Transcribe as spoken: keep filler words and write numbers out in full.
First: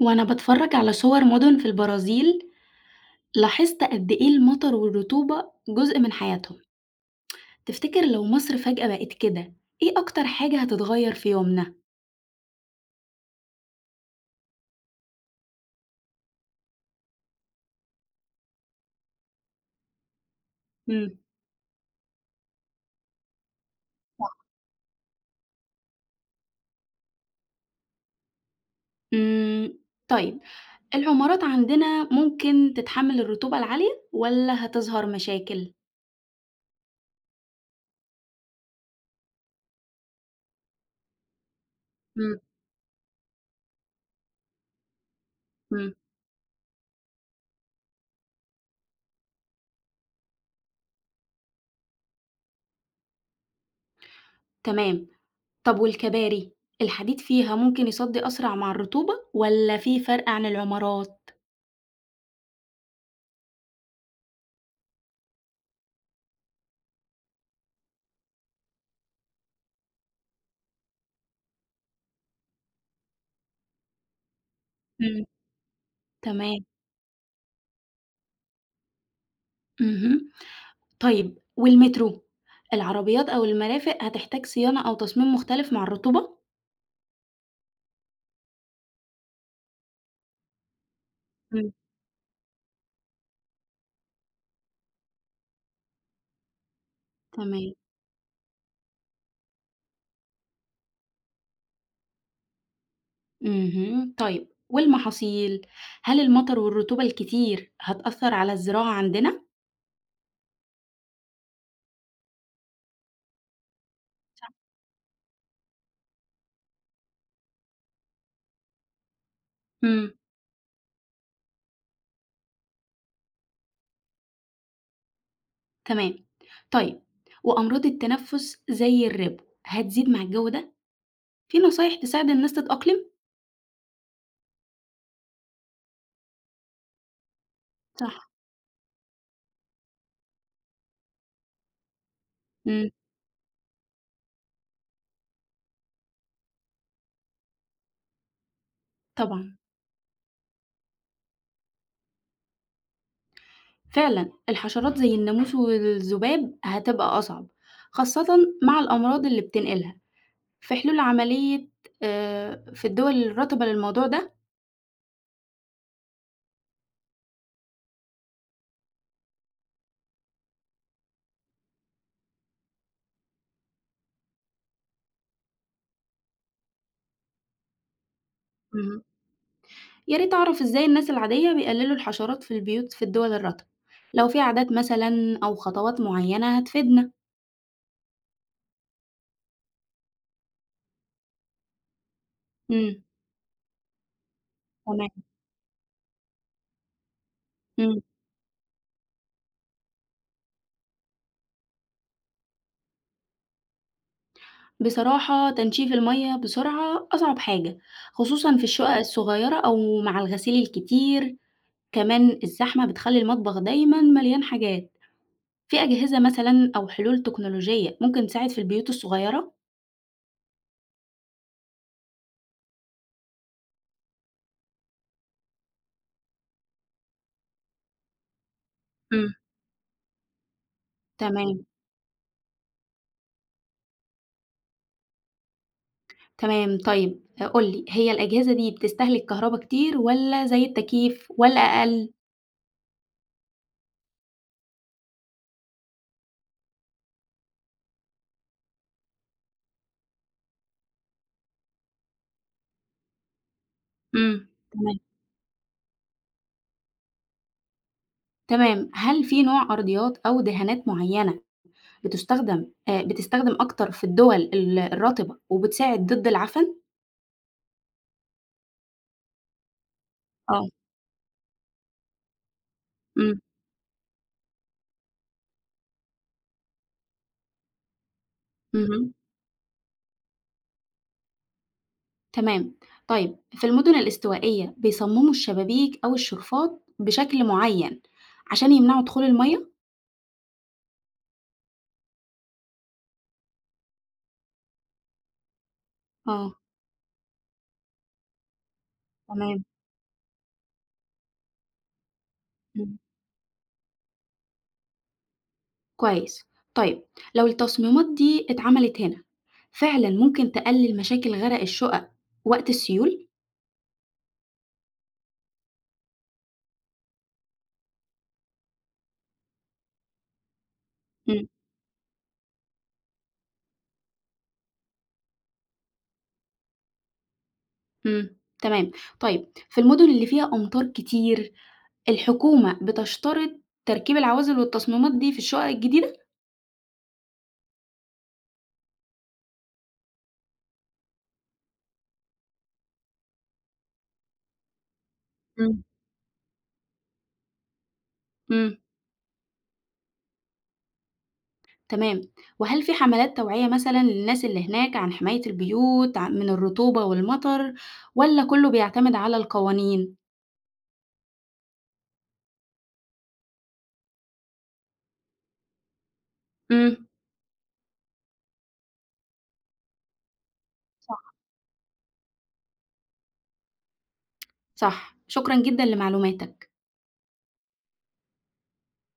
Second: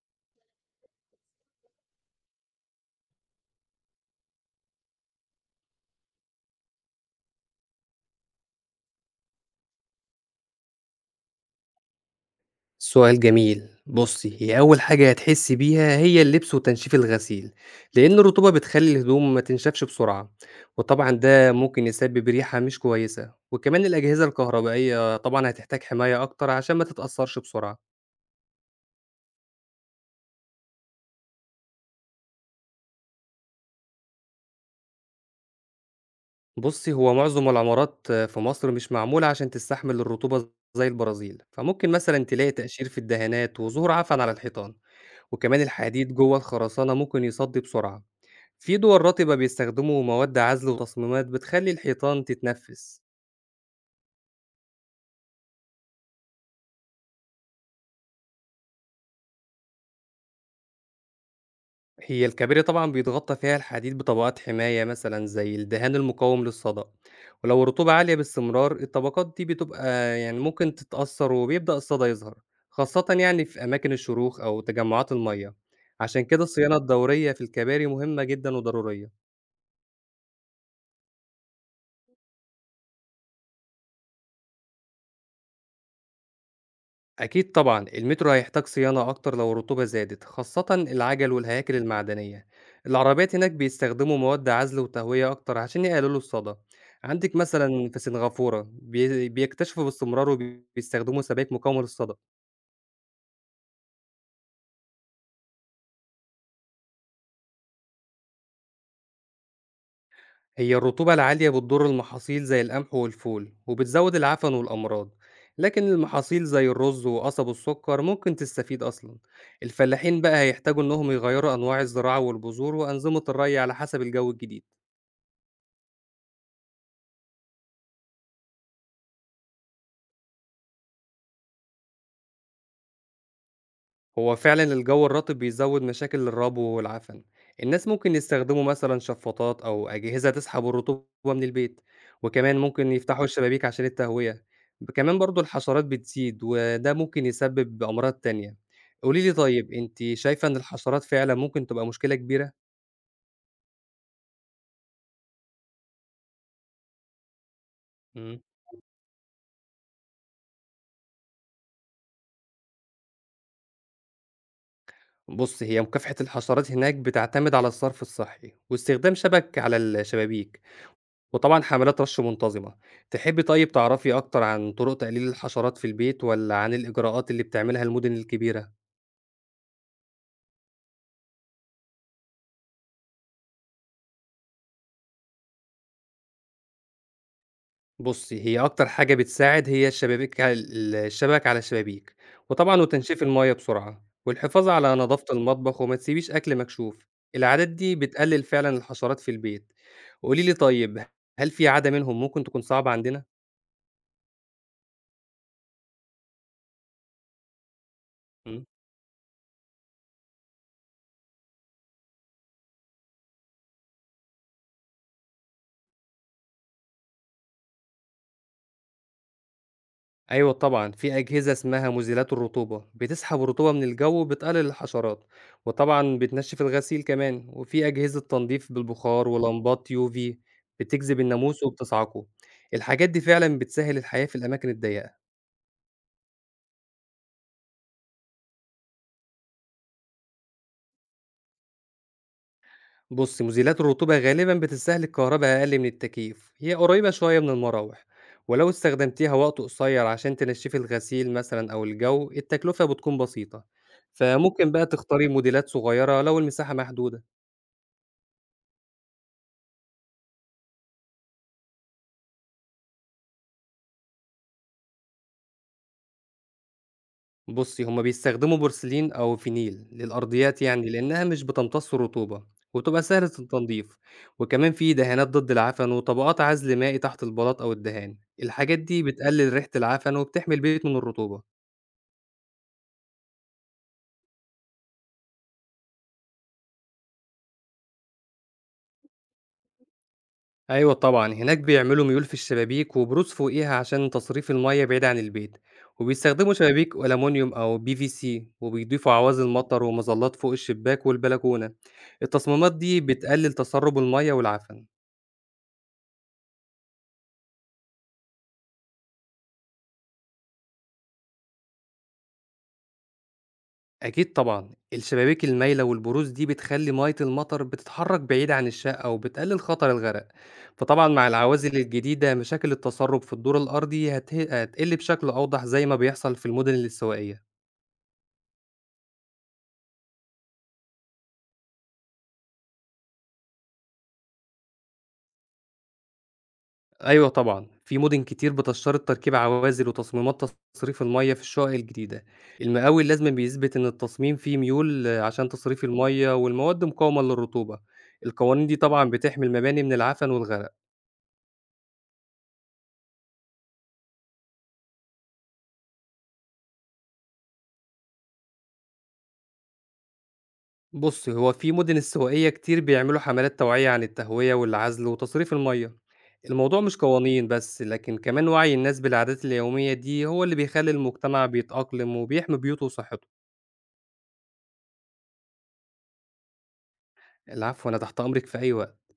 وأنا بتفرج على صور مدن في البرازيل، لاحظت قد إيه المطر والرطوبة جزء من حياتهم. تفتكر لو مصر فجأة بقت كده، إيه أكتر حاجة هتتغير في يومنا؟ سؤال جميل. بصي، هي أول حاجة هتحسي بيها هي اللبس وتنشيف الغسيل، لأن الرطوبة بتخلي الهدوم ما تنشفش بسرعة، وطبعا مم. ده ممكن يسبب ريحة مش كويسة. وكمان الأجهزة الكهربائية طبعا هتحتاج حماية أكتر عشان ما تتأثرش بسرعة. مم. طيب، العمارات عندنا ممكن تتحمل الرطوبة العالية ولا هتظهر مشاكل؟ بصي، هو معظم العمارات في مصر مش معمولة عشان تستحمل الرطوبة زي البرازيل، فممكن مثلا مم. تلاقي تقشير في الدهانات وظهور عفن على الحيطان. وكمان مم. الحديد جوه الخرسانة ممكن يصدي بسرعة. في دول رطبة بيستخدموا مواد عزل وتصميمات بتخلي الحيطان تتنفس. تمام. طب والكباري، الحديد فيها ممكن يصدي أسرع مع الرطوبة ولا في فرق عن العمارات؟ هي الكباري طبعا بيتغطى فيها الحديد بطبقات حماية، مثلا زي الدهان المقاوم للصدأ. ولو الرطوبة عالية باستمرار، الطبقات دي بتبقى يعني ممكن تتأثر، وبيبدأ الصدأ يظهر، خاصة يعني في أماكن الشروخ أو تجمعات مم. المية. عشان كده تمام. الصيانة الدورية في الكباري مهمة جدا وضرورية. مهم. طيب والمترو، العربيات أو المرافق هتحتاج صيانة أو تصميم مختلف مع الرطوبة؟ أكيد طبعًا، المترو هيحتاج صيانة أكتر لو الرطوبة زادت، خاصة العجل إمم. والهياكل المعدنية. العربيات هناك بيستخدموا مواد عزل وتهوية أكتر عشان يقللوا الصدى. عندِك تمام، مثلًا في سنغافورة بي بيكتشفوا باستمرار وبيستخدموا سبائك مقاومة للصدى. اهم، طيب والمحاصيل، هل المطر والرطوبة الكتير هتأثر على الزراعة عندنا؟ هي الرطوبة العالية بتضر المحاصيل زي القمح والفول، وبتزود صح. العفن والأمراض، لكن المحاصيل زي الرز وقصب السكر ممكن تستفيد أصلًا. إمم، الفلاحين بقى هيحتاجوا إنهم يغيروا أنواع الزراعة والبذور وأنظمة الري على حسب الجو الجديد. تمام، طيب وأمراض التنفس زي الربو هتزيد مع الجو ده؟ في نصايح تساعد الناس تتأقلم؟ هو فعلًا الجو الرطب بيزوّد مشاكل الربو والعفن. الناس ممكن صح. يستخدموا مثلًا شفاطات أو أجهزة تسحب الرطوبة من البيت، وكمان إمم، ممكن يفتحوا الشبابيك عشان التهوية. ب كمان برضه الحشرات بتزيد، وده ممكن يسبب أمراض تانية. قولي لي طبعًا، طيب، أنتِ شايفة إن الحشرات فعلًا ممكن تبقى مشكلة كبيرة؟ فعلًا الحشرات زي الناموس والذباب هتبقى أصعب، خاصةً إمم. مع الأمراض اللي بتنقلها. في حلول عملية آآ في الدول الرَّطبة للموضوع ده؟ بُصّي، هي مكافحة الحشرات هناك بتعتمد على الصرف الصحي واستخدام شبك على الشبابيك، وطبعًا حملات رَش منتظمة. تحبّي طيب تعرفي أكتر عن طرق تقليل الحشرات في البيت والّا عن الإجراءات اللي بتعملها المُدن الكبيرة؟ اهم. يا ريت أعرف إزاي الناس العادية بيقللوا الحشرات في البيوت في الدول الرَّطبة، لو في عادات مثلًا أو خطوات معيّنة هتفيدنا. بُصّي، هي أكتر حاجة بتساعد هي الشبابيك، ال الشبك على الشبابيك، وطبعًا إمم، وتنشيف المَيّة بسرعة، والحفاظ على تمام، نضافة المطبخ، وما تسيبيش أكل مكشوف. العادات دي إمم. بتقلل فعلًا الحشرات في البيت. قولي لي طيب، هل في عادة منهم ممكن تكون صعبة عندنا؟ بصراحة تنشيف المَيّة بسرعة أصعب حاجة، خصوصًا إمم. في الشقق الصغيرة أو مع الغسيل الكتير، كمان الزحمة بتخلّي المطبخ دايمًا مليان حاجات. في أجهزة مثلًا أو حلول تكنولوجية ممكن تساعد في البيوت الصغيرة؟ أيوه طبعًا، في أجهزة اسمها مزيلات الرطوبة، بتسحب الرطوبة من الجو وبتقلل الحشرات، وطبعًا بتنشّف الغسيل كمان. وفي أجهزة تنضيف بالبخار إمم، ولمبات يو في بتجذب الناموس تمام. وبتصعقه. الحاجات دي فعلًا بتسهّل الحياة في الأماكن الضيّقة. تمام، طيب آآ قُل لي، هي الأجهزة دي بتستهلك كهربا كتير والّا زي التكييف والّا أقل؟ بُص، مزيلات الرطوبة غالبًا بتستهلك كهربا أقل من التكييف، هي قريبة شوية من المراوح، ولو استخدمتيها وقت قصير عشان تنشّفي الغسيل مثلًا أو الجو، التكلفة بتكون بسيطة. إمم. فممكن بقى تمام، تختاري موديلات صغيرة لو المساحة محدودة. تمام. هل في نوع أرضيات أو دهانات معيّنة بتُستخدم آآ بتستخدم أكتر في الدول ال الرطبة وبتساعد ضد العفن؟ بُصّي، هم بيستخدموا بورسلين أو فينيل للأرضيات، آه، يعني لإنها مش بتمتص الرطوبة، وتبقى سهلة إمم. التنضيف. وكمان في دهانات ضد العفن وطبقات عزل مائي تحت البلاط أو الدهان. الحاجات دي اهم، بتقلل ريحة العفن وبتحمي البيت من الرطوبة. تمام. طيب في المدن الاستوائية بيصمموا الشبابيك أو الشرفات بشكل معيّن عشان يمنعوا دخول المَيّة؟ أيوه طبعًا، هناك بيعملوا ميول في الشبابيك وبروز فوقيها عشان تصريف المَيّة بعيد عن البيت، وبيستخدموا آه، شبابيك ألمونيوم أو بي في سي، وبيضيفوا عوازل تمام، مطر ومظلات فوق الشباك والبلكونة. التصميمات إمم. دي بتقلل تسرب المَيّة والعفن. كويس. طيب لو التصميمات دي اتعملت هنا، فعلًا ممكن تقلل مشاكل غرق الشقق وقت السيول؟ أكيد طبعًا، الشبابيك المايلة والبروز دي بتخلّي مَيّة المطر بتتحرّك بعيد عن الشقة وبتقلل خطر الغرق. فطبعًا مع إمم، العوازل الجديدة مشاكل التسرب في الدور الأرضي هت هتقل بشكل أوضح زي ما بيحصل في المدن السوائية. إمم، تمام. طيب في المدن اللي فيها أمطار كتير، الحكومة بتشترط تركيب العوازل والتصميمات دي في الشقق الجديدة؟ أيوه طبعًا، في مدن كتير بتشترط تركيب عوازل وتصميمات تصريف المَيّة في الشقق الجديدة. المقاول لازمًا بيثبت إن التصميم فيه ميول آه، عشان إمم. تصريف المَيّة والمواد مقاومة للرطوبة. القوانين دي إمم، طبعًا بتحمي المباني من العفن والغرق. تمام. وهل في حملات توعية مثلًا للناس اللي هناك عن حماية البيوت ع من الرطوبة والمطر والّا كله بيعتمد على القوانين؟ بُص، هو في مُدن استوائية كتير بيعملوا حملات توعية عن التهوية والعزل وتصريف المَيّة. الموضوع مش إمم، قوانين بس، لكن كمان وعي الناس بالعادات اليومية دي هو اللي بيخلّي صح، المجتمع بيتأقلم وبيحمي بيوته وصحّته. صح. شكرًا جدًا لمعلوماتك. العفو، أنا تحت أمرِك في أي وقت.